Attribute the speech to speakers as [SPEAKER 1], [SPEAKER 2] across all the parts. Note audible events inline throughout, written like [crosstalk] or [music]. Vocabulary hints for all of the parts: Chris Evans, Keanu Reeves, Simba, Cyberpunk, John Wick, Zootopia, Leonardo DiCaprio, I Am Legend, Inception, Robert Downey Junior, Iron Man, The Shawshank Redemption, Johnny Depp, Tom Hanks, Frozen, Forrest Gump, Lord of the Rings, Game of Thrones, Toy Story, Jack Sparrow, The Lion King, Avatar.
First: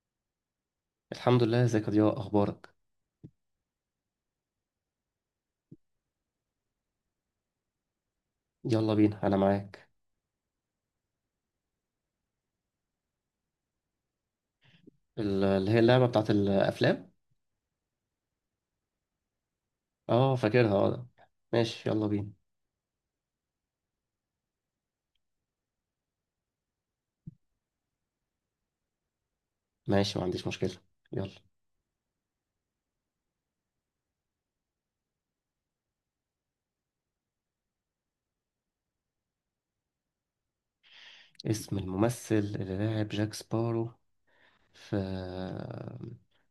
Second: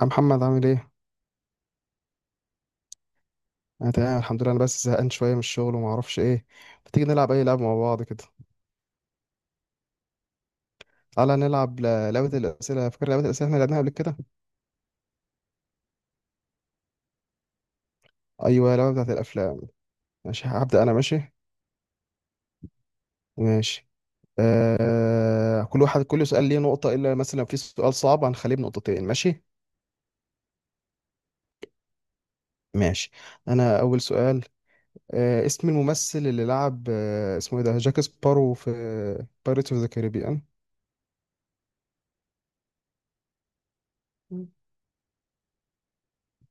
[SPEAKER 1] يا محمد، عامل ايه؟
[SPEAKER 2] الحمد لله، ازيك يا ضياء؟ اخبارك؟
[SPEAKER 1] انا تمام الحمد لله. انا بس زهقان شويه من الشغل وما اعرفش ايه. ما تيجي نلعب اي لعبه مع بعض كده.
[SPEAKER 2] يلا بينا، انا معاك.
[SPEAKER 1] تعالى نلعب لعبه الاسئله. فاكر لعبه الاسئله؟ احنا لعبناها قبل كده.
[SPEAKER 2] اللي هي اللعبه بتاعت الافلام.
[SPEAKER 1] ايوه، اللعبه بتاعت الافلام.
[SPEAKER 2] اه
[SPEAKER 1] ماشي
[SPEAKER 2] فاكرها،
[SPEAKER 1] هبدا انا.
[SPEAKER 2] اه.
[SPEAKER 1] ماشي
[SPEAKER 2] ماشي، يلا بينا.
[SPEAKER 1] ماشي. كل واحد، كل سؤال ليه نقطه، الا مثلا في سؤال صعب هنخليه بنقطتين. ماشي.
[SPEAKER 2] ماشي، ما عنديش مشكله. يلا.
[SPEAKER 1] ماشي، انا اول سؤال. اسم الممثل اللي لعب، اسمه ايه ده، جاك سبارو في بايرتس اوف ذا كاريبيان.
[SPEAKER 2] اسم الممثل اللي لعب جاك سبارو في...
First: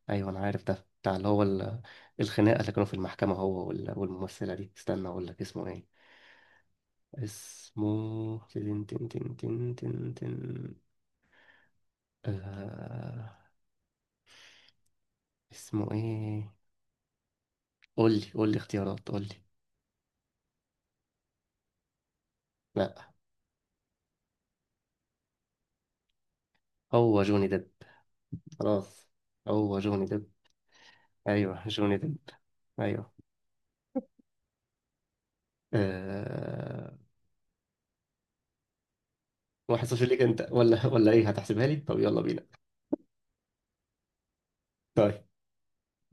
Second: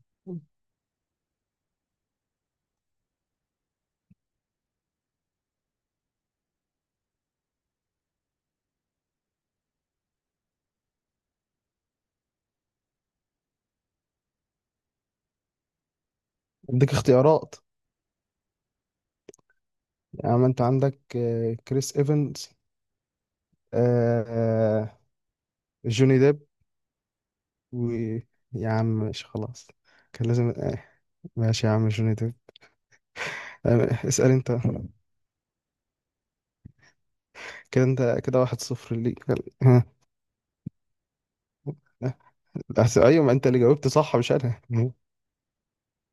[SPEAKER 2] ايوه انا عارف، ده بتاع اللي هو الخناقه اللي كانوا في المحكمه، هو والممثله دي، استنى اقول لك اسمه ايه. اسمه تن تن تن تن تن تن. آه... اسمه ايه؟
[SPEAKER 1] اديك [laughs] اختيارات.
[SPEAKER 2] قول لي اختيارات، قول لي.
[SPEAKER 1] يعني انت عندك كريس ايفنز،
[SPEAKER 2] لا،
[SPEAKER 1] آه جوني ديب،
[SPEAKER 2] هو جوني ديب.
[SPEAKER 1] و. يا عم
[SPEAKER 2] خلاص،
[SPEAKER 1] ماشي خلاص.
[SPEAKER 2] هو جوني
[SPEAKER 1] كان
[SPEAKER 2] ديب.
[SPEAKER 1] لازم
[SPEAKER 2] ايوه،
[SPEAKER 1] ماشي يا عم،
[SPEAKER 2] جوني
[SPEAKER 1] جوني
[SPEAKER 2] ديب.
[SPEAKER 1] ديب.
[SPEAKER 2] ايوه.
[SPEAKER 1] اسأل انت.
[SPEAKER 2] أه...
[SPEAKER 1] كده انت كده واحد صفر ليك. آه.
[SPEAKER 2] 1-0 ليك انت، ولا ايه، هتحسبها لي؟ طب يلا بينا.
[SPEAKER 1] ايوه، ما انت اللي جاوبت صح مش انا.
[SPEAKER 2] طيب.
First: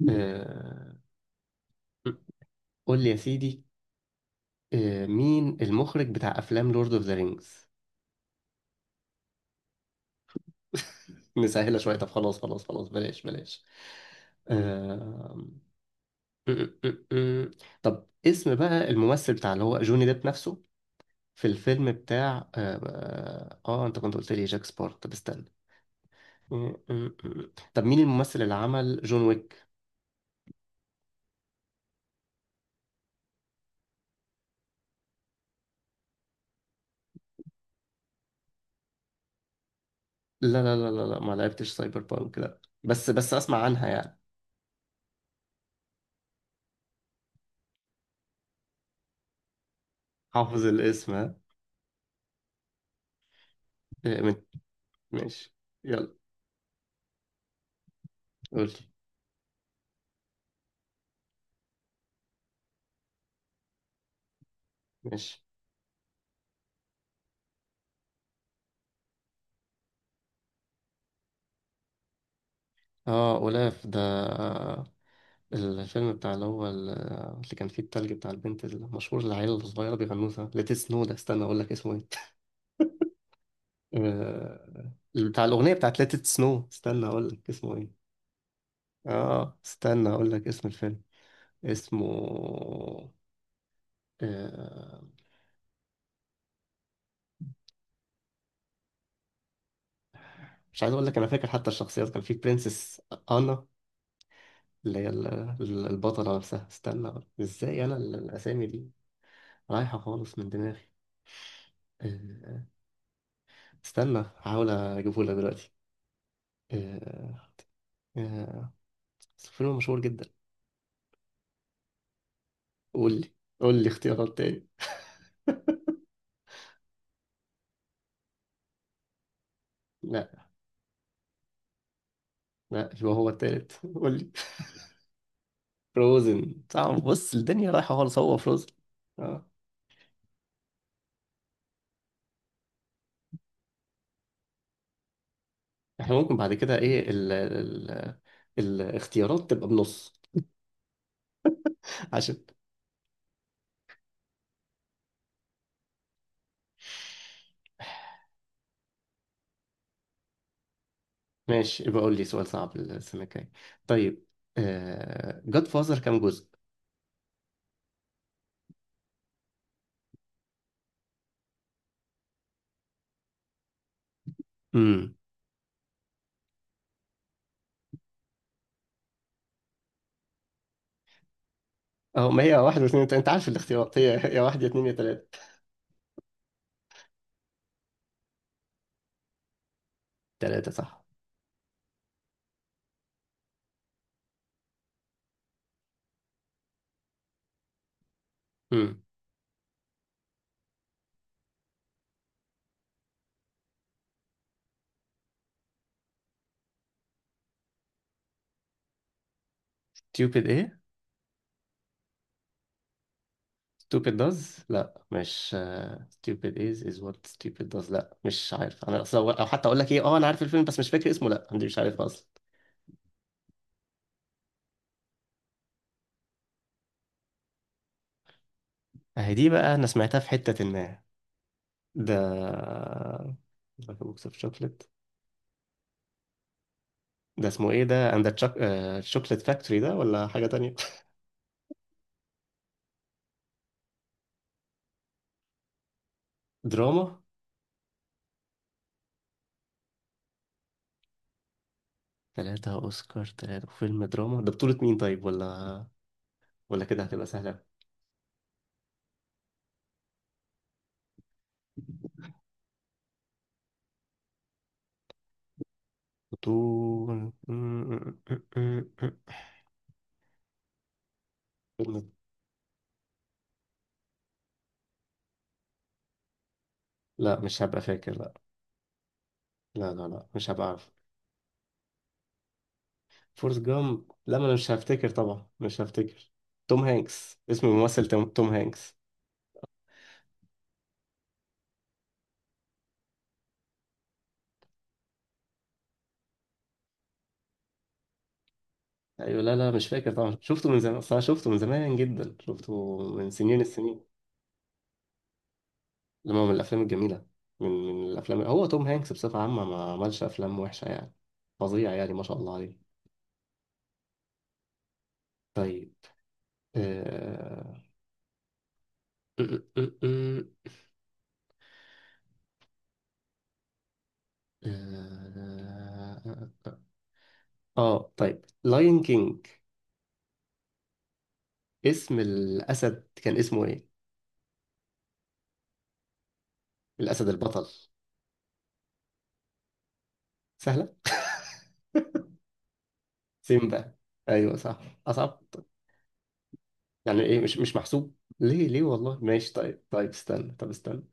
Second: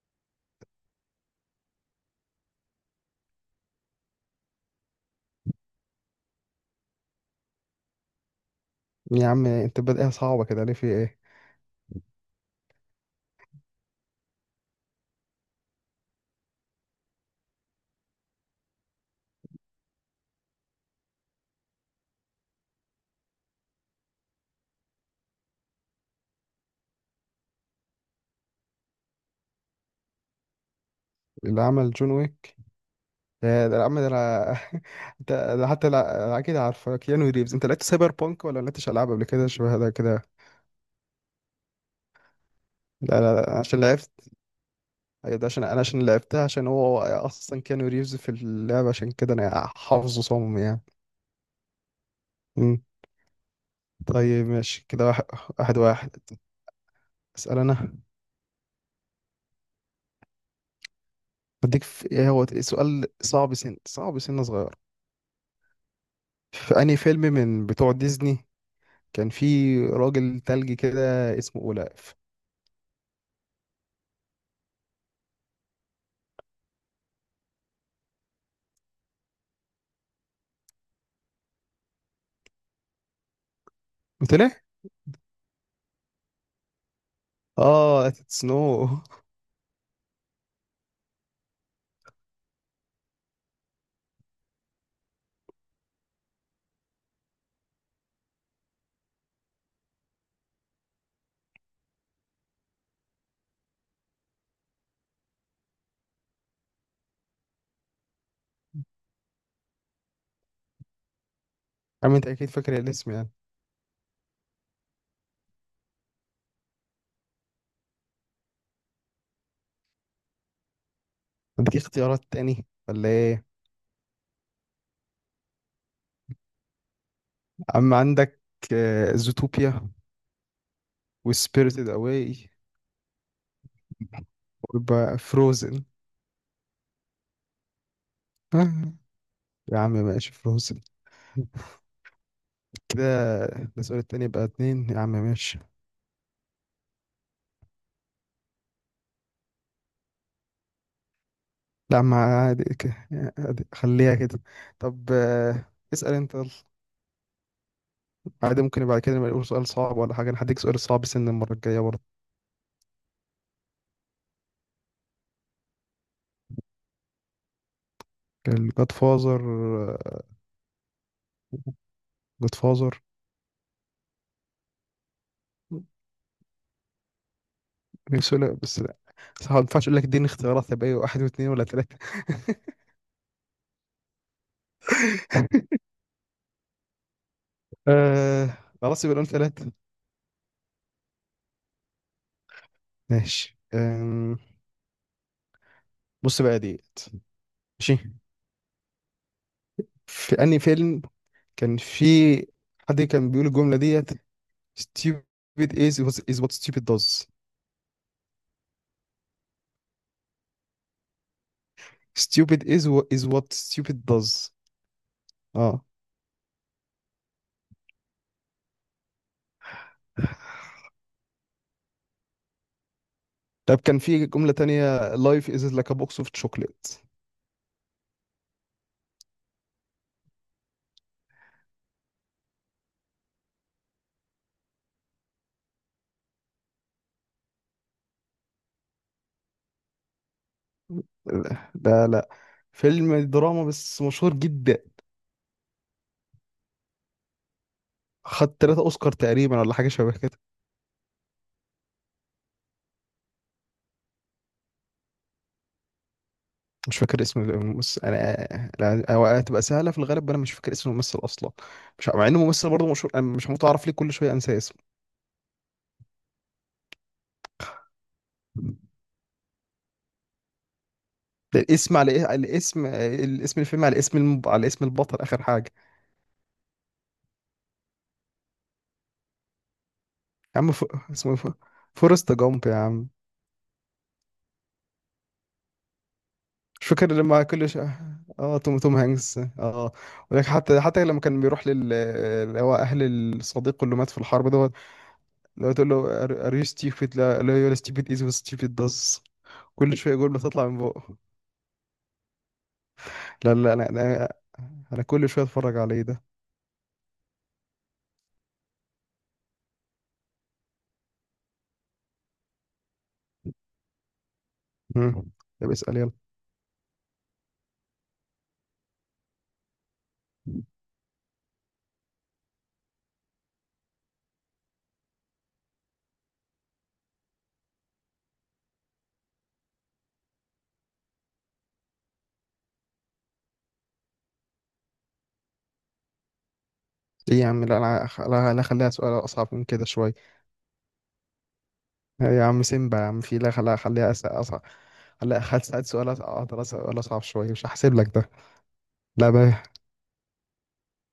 [SPEAKER 2] أه... قول لي يا سيدي. مين المخرج بتاع افلام لورد اوف ذا رينجز؟
[SPEAKER 1] يا عم، انت بادئها صعبة كده ليه؟ في ايه؟
[SPEAKER 2] [laughs] نسهلها شويه، طب خلاص خلاص خلاص، بلاش بلاش. أه... طب اسم بقى الممثل بتاع اللي هو جوني ديب نفسه، في الفيلم بتاع انت كنت قلت لي جاك سبارت. طب استنى. م- م- م. طب مين الممثل اللي عمل جون ويك؟
[SPEAKER 1] اللي عمل جون ويك؟ يا ده عم، ده انا [laughs] انت. ده حتى لا اكيد عارفه، كيانو ريفز. انت لعبت سايبر بانك ولا لعبتش العاب قبل كده شبه ده كده؟
[SPEAKER 2] لا لا لا لا لا، ما لعبتش سايبر بانك. لا، بس
[SPEAKER 1] لا
[SPEAKER 2] بس
[SPEAKER 1] لا لا،
[SPEAKER 2] اسمع
[SPEAKER 1] عشان
[SPEAKER 2] عنها يعني.
[SPEAKER 1] لعبت. ايوه، ده عشان انا، عشان لعبتها، عشان هو اصلا كانو ريفز في اللعبه، عشان كده انا حافظه صم
[SPEAKER 2] حافظ
[SPEAKER 1] يعني
[SPEAKER 2] الاسم، ها.
[SPEAKER 1] مم.
[SPEAKER 2] إيه،
[SPEAKER 1] طيب، ماشي كده واحد
[SPEAKER 2] ماشي.
[SPEAKER 1] واحد واحد.
[SPEAKER 2] يلا.
[SPEAKER 1] اسال انا.
[SPEAKER 2] قول لي.
[SPEAKER 1] بديك في ايه، هو سؤال صعب، سن صغير.
[SPEAKER 2] ماشي.
[SPEAKER 1] في انهي فيلم من بتوع ديزني كان في راجل تلج كده اسمه اولاف؟
[SPEAKER 2] اه، اولاف ده. الفيلم بتاع اللي هو اللي كان فيه التلج بتاع البنت المشهور، اللي العيلة الصغيرة بيغنوه ده، ليت سنو ده، استنى اقول لك اسمه ايه. [laughs]
[SPEAKER 1] قلت ليه
[SPEAKER 2] بتاع الاغنية بتاعت ليت سنو، استنى اقول لك اسمه ايه.
[SPEAKER 1] اه سنو.
[SPEAKER 2] اه، استنى اقول لك اسم الفيلم. اسمه... آه، مش عايز اقول لك، انا فاكر حتى الشخصيات، كان في برنسس. انا، اللي هي البطله نفسها، استنى. ازاي انا الاسامي دي رايحه خالص من دماغي.
[SPEAKER 1] [laughs] عم انت اكيد
[SPEAKER 2] آه،
[SPEAKER 1] فاكر الاسم يعني.
[SPEAKER 2] استنى هحاول اجيبه لك دلوقتي. آه، آه، بس الفيلم مشهور جدا.
[SPEAKER 1] بديك اختيارات تاني ولا
[SPEAKER 2] قول لي.
[SPEAKER 1] ايه؟
[SPEAKER 2] قول لي اختيارات تاني.
[SPEAKER 1] عم عندك زوتوبيا،
[SPEAKER 2] لا.
[SPEAKER 1] وسبيريتد اواي،
[SPEAKER 2] لا، يبقى هو التالت. [laughs] قول لي.
[SPEAKER 1] ويبقى فروزن.
[SPEAKER 2] فروزن؟ صعب، بص الدنيا رايحه خالص، هو فروزن.
[SPEAKER 1] آه،
[SPEAKER 2] اه.
[SPEAKER 1] يا عم ماشي، فروزن. كده ده السؤال التاني، بقى اتنين يا عم، ماشي.
[SPEAKER 2] احنا ممكن بعد كده ايه، ال الاختيارات تبقى بنص،
[SPEAKER 1] لا ما
[SPEAKER 2] عشان.
[SPEAKER 1] عادي عادي، خليها كده. طب اسأل انت يلا. عادي، ممكن بعد كده نبقى نقول سؤال صعب ولا حاجة. انا هديك سؤال صعب سن المرة الجاية
[SPEAKER 2] ماشي،
[SPEAKER 1] برضه.
[SPEAKER 2] يبقى قول لي سؤال صعب السنة الجاية. طيب. جاد فازر كام جزء؟
[SPEAKER 1] الجاد فازر. جاد فازر.
[SPEAKER 2] امم.
[SPEAKER 1] بس لا، بس ما ينفعش اقول لك. اديني اختيارات، هيبقى ايه، واحد واثنين ولا ثلاثة؟
[SPEAKER 2] اهو ما هي
[SPEAKER 1] [laughs]
[SPEAKER 2] واحد واثنين وتلاتة. انت عارف الاختيارات هي يا واحد يا اتنين يا تلاتة.
[SPEAKER 1] آه خلاص يبقى نقول ثلاثة.
[SPEAKER 2] تلاتة صح.
[SPEAKER 1] ماشي. بص بقى ديت. ماشي،
[SPEAKER 2] امم.
[SPEAKER 1] في أنهي فيلم كان في حد كان بيقول الجملة ديت: stupid is is what stupid does.
[SPEAKER 2] stupid ايه؟
[SPEAKER 1] stupid is what is what stupid
[SPEAKER 2] stupid
[SPEAKER 1] does.
[SPEAKER 2] does؟ لا مش،
[SPEAKER 1] اه
[SPEAKER 2] stupid is what stupid does. لا مش عارف انا اصلا، او حتى اقول لك ايه. اه، انا عارف الفيلم بس مش فاكر اسمه. لا، انا مش عارف اصلا.
[SPEAKER 1] طب كان في جملة تانية: life is like a box of chocolate.
[SPEAKER 2] اهي دي بقى، انا سمعتها في حتة ما. ده بوكس اوف شوكليت. ده اسمه ايه، ده اند الشوكليت فاكتوري ده، ولا حاجة تانية؟
[SPEAKER 1] لا ده لا. فيلم دراما بس مشهور جدا.
[SPEAKER 2] [laughs] دراما.
[SPEAKER 1] خد تلاتة أوسكار تقريبا ولا حاجة شبه كده.
[SPEAKER 2] ثلاثة أوسكار؟ ثلاثة؟ فيلم دراما ده بطولة مين طيب، ولا
[SPEAKER 1] مش
[SPEAKER 2] كده
[SPEAKER 1] فاكر
[SPEAKER 2] هتبقى
[SPEAKER 1] اسم
[SPEAKER 2] سهلة؟
[SPEAKER 1] الممثل أنا، لا. هو هتبقى سهلة في الغالب، أنا مش فاكر اسم الممثل أصلا. مش مع إنه ممثل برضه مشهور، أنا مش متعرف ليه كل شوية أنسى اسمه.
[SPEAKER 2] بطولة فيلم.
[SPEAKER 1] ده الاسم على الاسم، الفيلم على اسم على اسم البطل اخر حاجه.
[SPEAKER 2] لا مش هبقى فاكر، لا. لا لا لا، مش
[SPEAKER 1] يا
[SPEAKER 2] هبقى
[SPEAKER 1] عم
[SPEAKER 2] عارف.
[SPEAKER 1] اسمه فورست جامب يا عم.
[SPEAKER 2] فورست جامب؟ لا ما أنا مش هفتكر طبعا، مش هفتكر. توم
[SPEAKER 1] مش فاكر
[SPEAKER 2] هانكس
[SPEAKER 1] لما
[SPEAKER 2] اسم الممثل، توم
[SPEAKER 1] اه توم
[SPEAKER 2] هانكس.
[SPEAKER 1] توم هانكس اه ولكن حتى لما كان بيروح لل، اللي هو اهل الصديق اللي مات في الحرب دوت، اللي هو تقول له: ار يو ستيبيد؟ لا لا، يو ستيبيد از ستيبيد داز.
[SPEAKER 2] أيوة. لا لا، مش
[SPEAKER 1] كل
[SPEAKER 2] فاكر
[SPEAKER 1] شويه
[SPEAKER 2] طبعا،
[SPEAKER 1] جمله تطلع
[SPEAKER 2] شفته
[SPEAKER 1] من
[SPEAKER 2] من زمان، أصل
[SPEAKER 1] بقه.
[SPEAKER 2] أنا شفته من زمان جدا، شفته من
[SPEAKER 1] لا
[SPEAKER 2] سنين
[SPEAKER 1] لا، انا
[SPEAKER 2] السنين.
[SPEAKER 1] انا كل شويه اتفرج عليه ده
[SPEAKER 2] لما، من الأفلام الجميلة. من الأفلام، هو توم هانكس بصفة عامة ما عملش أفلام وحشة يعني، فظيع يعني، ما شاء الله عليه.
[SPEAKER 1] مم. طب
[SPEAKER 2] طيب.
[SPEAKER 1] اسال يلا.
[SPEAKER 2] آه آه، آه، آه، آه، آه. طيب لاين كينج. اسم الأسد كان اسمه إيه؟ الأسد
[SPEAKER 1] ايه يا عم،
[SPEAKER 2] البطل.
[SPEAKER 1] لا انا لا لا، خليها سؤال اصعب من كده شويه.
[SPEAKER 2] سهلة؟
[SPEAKER 1] يا عم سيمبا يا عم. في، لا، خليها
[SPEAKER 2] سيمبا.
[SPEAKER 1] خليها
[SPEAKER 2] أيوه
[SPEAKER 1] أصعب.
[SPEAKER 2] صح. أصعب.
[SPEAKER 1] خليها هسأل سؤال أقدر أسأل سؤال
[SPEAKER 2] يعني
[SPEAKER 1] أصعب
[SPEAKER 2] إيه
[SPEAKER 1] شوية،
[SPEAKER 2] مش
[SPEAKER 1] مش
[SPEAKER 2] مش
[SPEAKER 1] هحسب لك
[SPEAKER 2] محسوب،
[SPEAKER 1] ده.
[SPEAKER 2] ليه ليه والله؟
[SPEAKER 1] لا
[SPEAKER 2] ماشي
[SPEAKER 1] بقى.
[SPEAKER 2] طيب، طيب استنى، طب استنى.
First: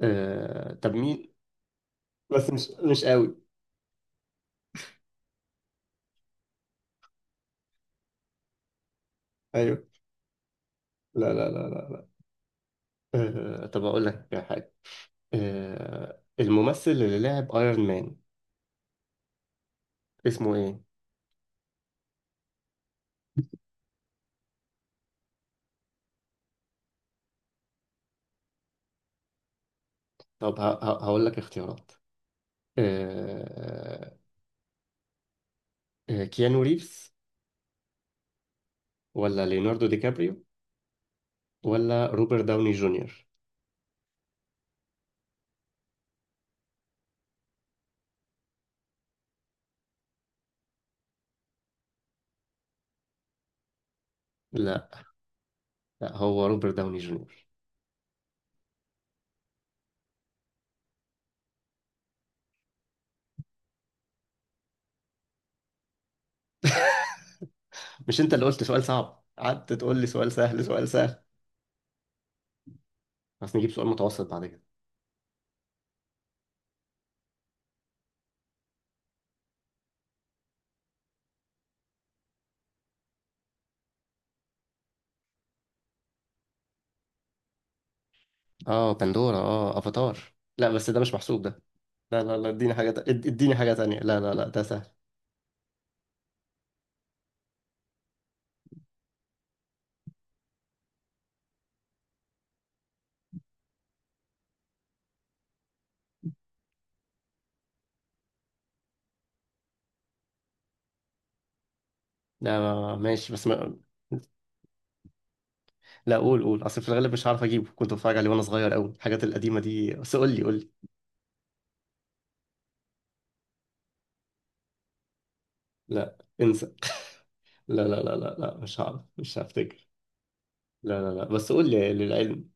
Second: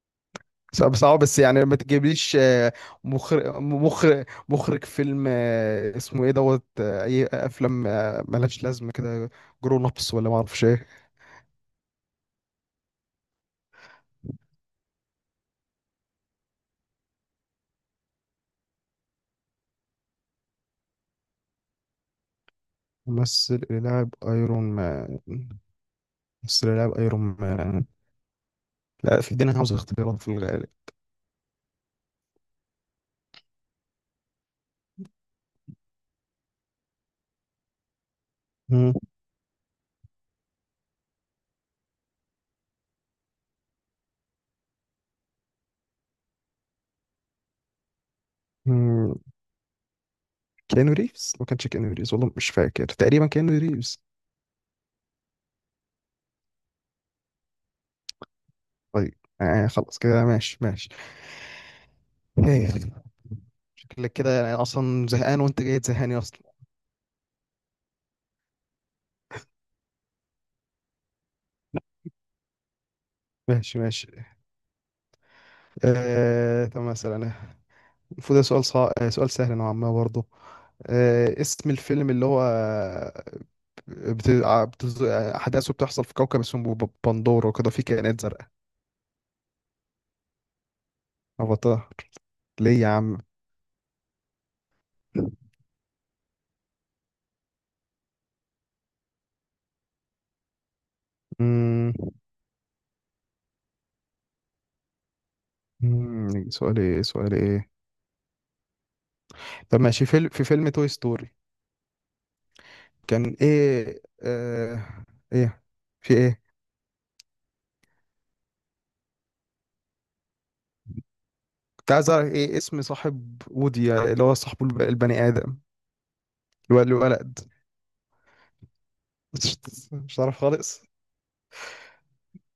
[SPEAKER 2] طب
[SPEAKER 1] صعب صعب
[SPEAKER 2] مين؟
[SPEAKER 1] بس يعني، ما تجيبليش
[SPEAKER 2] بس مش مش قوي.
[SPEAKER 1] مخرج فيلم اسمه إيه دوت أي أفلام ملهاش لازمة كده، جرون
[SPEAKER 2] أيوه.
[SPEAKER 1] أبس ولا ما أعرفش إيه.
[SPEAKER 2] لا لا لا لا. طب أقول لك حاجة. الممثل اللي لعب ايرون مان اسمه إيه؟
[SPEAKER 1] ممثل اللي لاعب أيرون مان، ممثل اللي لاعب أيرون مان. لا، في دينا عاوز اختيارات في
[SPEAKER 2] طب
[SPEAKER 1] الغالب
[SPEAKER 2] هقول لك اختيارات. آه، كيانو ريفز،
[SPEAKER 1] مم.
[SPEAKER 2] ولا ليوناردو دي كابريو، ولا روبرت داوني جونيور؟
[SPEAKER 1] مم. كيانو ريفز، ما كانش كيانو ريفز، والله مش فاكر، تقريبا كيانو ريفز.
[SPEAKER 2] لا. لا، هو روبرت داوني جونيور.
[SPEAKER 1] طيب، يعني خلاص كده، ماشي ماشي. هي. شكلك كده يعني اصلا زهقان وانت جاي تزهقني اصلا.
[SPEAKER 2] مش انت اللي قلت سؤال صعب؟ قعدت تقول لي سؤال سهل سؤال سهل. بس نجيب
[SPEAKER 1] ماشي
[SPEAKER 2] سؤال
[SPEAKER 1] ماشي.
[SPEAKER 2] متوسط بعد كده.
[SPEAKER 1] طب مثلا، المفروض ده سؤال سهل نوعا ما برضه. اسم الفيلم اللي هو أحداثه بتحصل في كوكب اسمه بندورة وكده، فيه كائنات زرقاء.
[SPEAKER 2] اه بندورة، اه افاتار. لا بس ده مش محسوب ده.
[SPEAKER 1] أفاتار.
[SPEAKER 2] لا لا لا، اديني
[SPEAKER 1] ليه يا عم؟
[SPEAKER 2] اديني حاجة تانية. لا لا لا، ده سهل.
[SPEAKER 1] مم. سؤال إيه، سؤال إيه. طب ماشي. في فيلم توي ستوري
[SPEAKER 2] لا، ماشي
[SPEAKER 1] كان
[SPEAKER 2] بس ما...
[SPEAKER 1] إيه، إيه في
[SPEAKER 2] لا قول،
[SPEAKER 1] إيه،
[SPEAKER 2] قول، اصل في الغالب مش هعرف اجيبه، كنت بتفرج عليه وانا صغير قوي الحاجات القديمة دي، بس قول لي قول لي.
[SPEAKER 1] كنت عايز اعرف ايه اسم صاحب وودي اللي هو صاحبه البني ادم،
[SPEAKER 2] لا انسى.
[SPEAKER 1] اللي هو الولد.
[SPEAKER 2] [laughs] لا لا لا لا لا، مش هعرف،
[SPEAKER 1] [laughs]
[SPEAKER 2] مش هفتكر.
[SPEAKER 1] مش مش عارف خالص.
[SPEAKER 2] لا لا لا، بس قول لي للعلم.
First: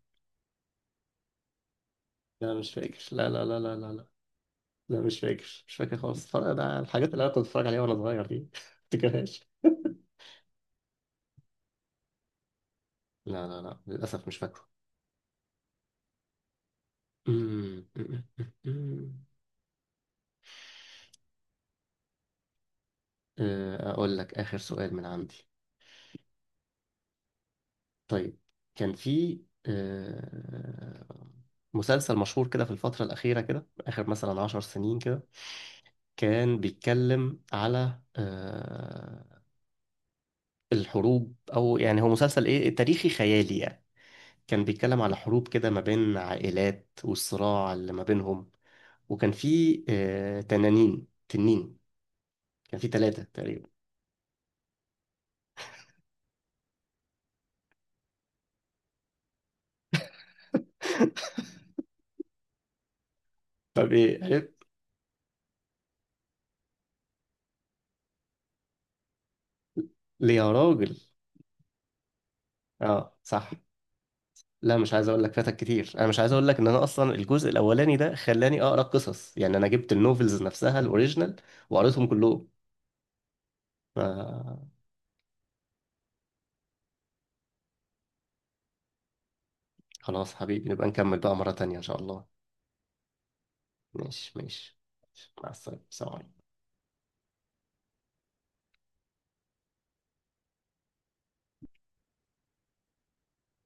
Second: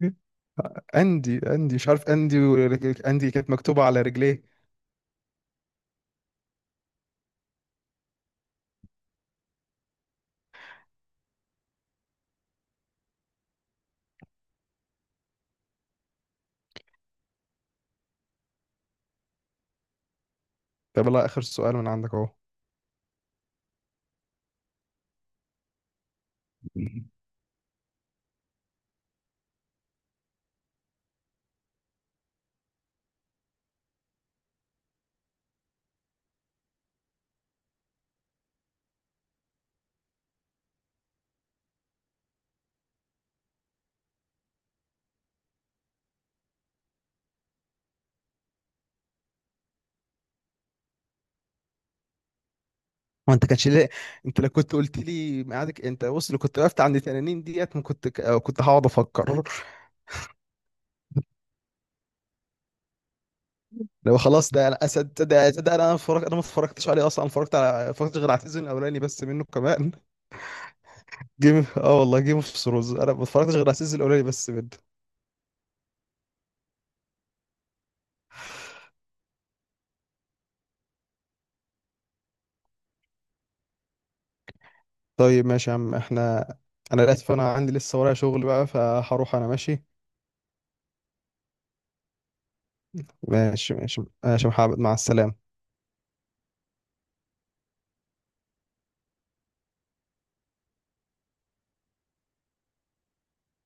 [SPEAKER 1] اندي مش عارف، اندي
[SPEAKER 2] لا مش فاكر، لا
[SPEAKER 1] اندي
[SPEAKER 2] لا
[SPEAKER 1] كانت
[SPEAKER 2] لا لا
[SPEAKER 1] مكتوبه
[SPEAKER 2] لا
[SPEAKER 1] على
[SPEAKER 2] لا.
[SPEAKER 1] رجليه.
[SPEAKER 2] لا مش فاكر مش فاكر خالص، فرق ده الحاجات اللي انا كنت بتفرج عليها وانا صغير دي. [laughs] ما افتكرهاش. لا لا لا للاسف، مش فاكره. أمم، أمم، أمم.
[SPEAKER 1] طب لا اخر سؤال من عندك اهو.
[SPEAKER 2] اقول لك اخر سؤال من عندي.
[SPEAKER 1] [laughs]
[SPEAKER 2] طيب. كان في آه، مسلسل مشهور كده في الفترة الأخيرة كده، آخر مثلا 10 سنين كده، كان بيتكلم على الحروب، أو يعني هو مسلسل إيه، تاريخي خيالي يعني. كان بيتكلم على حروب كده ما بين عائلات والصراع اللي ما بينهم. وكان في تنانين، تنين، كان في ثلاثة
[SPEAKER 1] هو انت كانش
[SPEAKER 2] تقريبا.
[SPEAKER 1] ليه، انت لو كنت قلت لي ميعادك، انت بص، لو كنت وقفت عند 80 ديت ما كنت أو كنت هقعد افكر. [laughs]
[SPEAKER 2] طب
[SPEAKER 1] لو
[SPEAKER 2] ايه
[SPEAKER 1] خلاص
[SPEAKER 2] عرفت.
[SPEAKER 1] ده انا اسد، ده انا اتفرجت. انا ما اتفرجتش عليه اصلا، اتفرجت غير على السيزون الاولاني بس منه كمان.
[SPEAKER 2] ليه يا راجل.
[SPEAKER 1] جيم اه والله جيم اوف ثرونز انا
[SPEAKER 2] اه
[SPEAKER 1] ما
[SPEAKER 2] صح.
[SPEAKER 1] اتفرجتش غير على السيزون الاولاني بس منه.
[SPEAKER 2] لا مش عايز اقول لك، فاتك كتير، انا مش عايز اقول لك، ان انا اصلا الجزء الاولاني ده خلاني اقرا قصص يعني، انا جبت النوفلز نفسها الاوريجينال وقريتهم كلهم. آه.
[SPEAKER 1] طيب ماشي يا عم، انا للاسف انا عندي لسه ورايا شغل بقى، فهروح انا، ماشي.
[SPEAKER 2] خلاص حبيبي، نبقى نكمل بقى مرة تانية ان شاء الله.
[SPEAKER 1] ماشي ماشي
[SPEAKER 2] ماشي
[SPEAKER 1] ماشي يا
[SPEAKER 2] ماشي،
[SPEAKER 1] محمد، مع السلامة.
[SPEAKER 2] مع السلامة. سلام عليكم.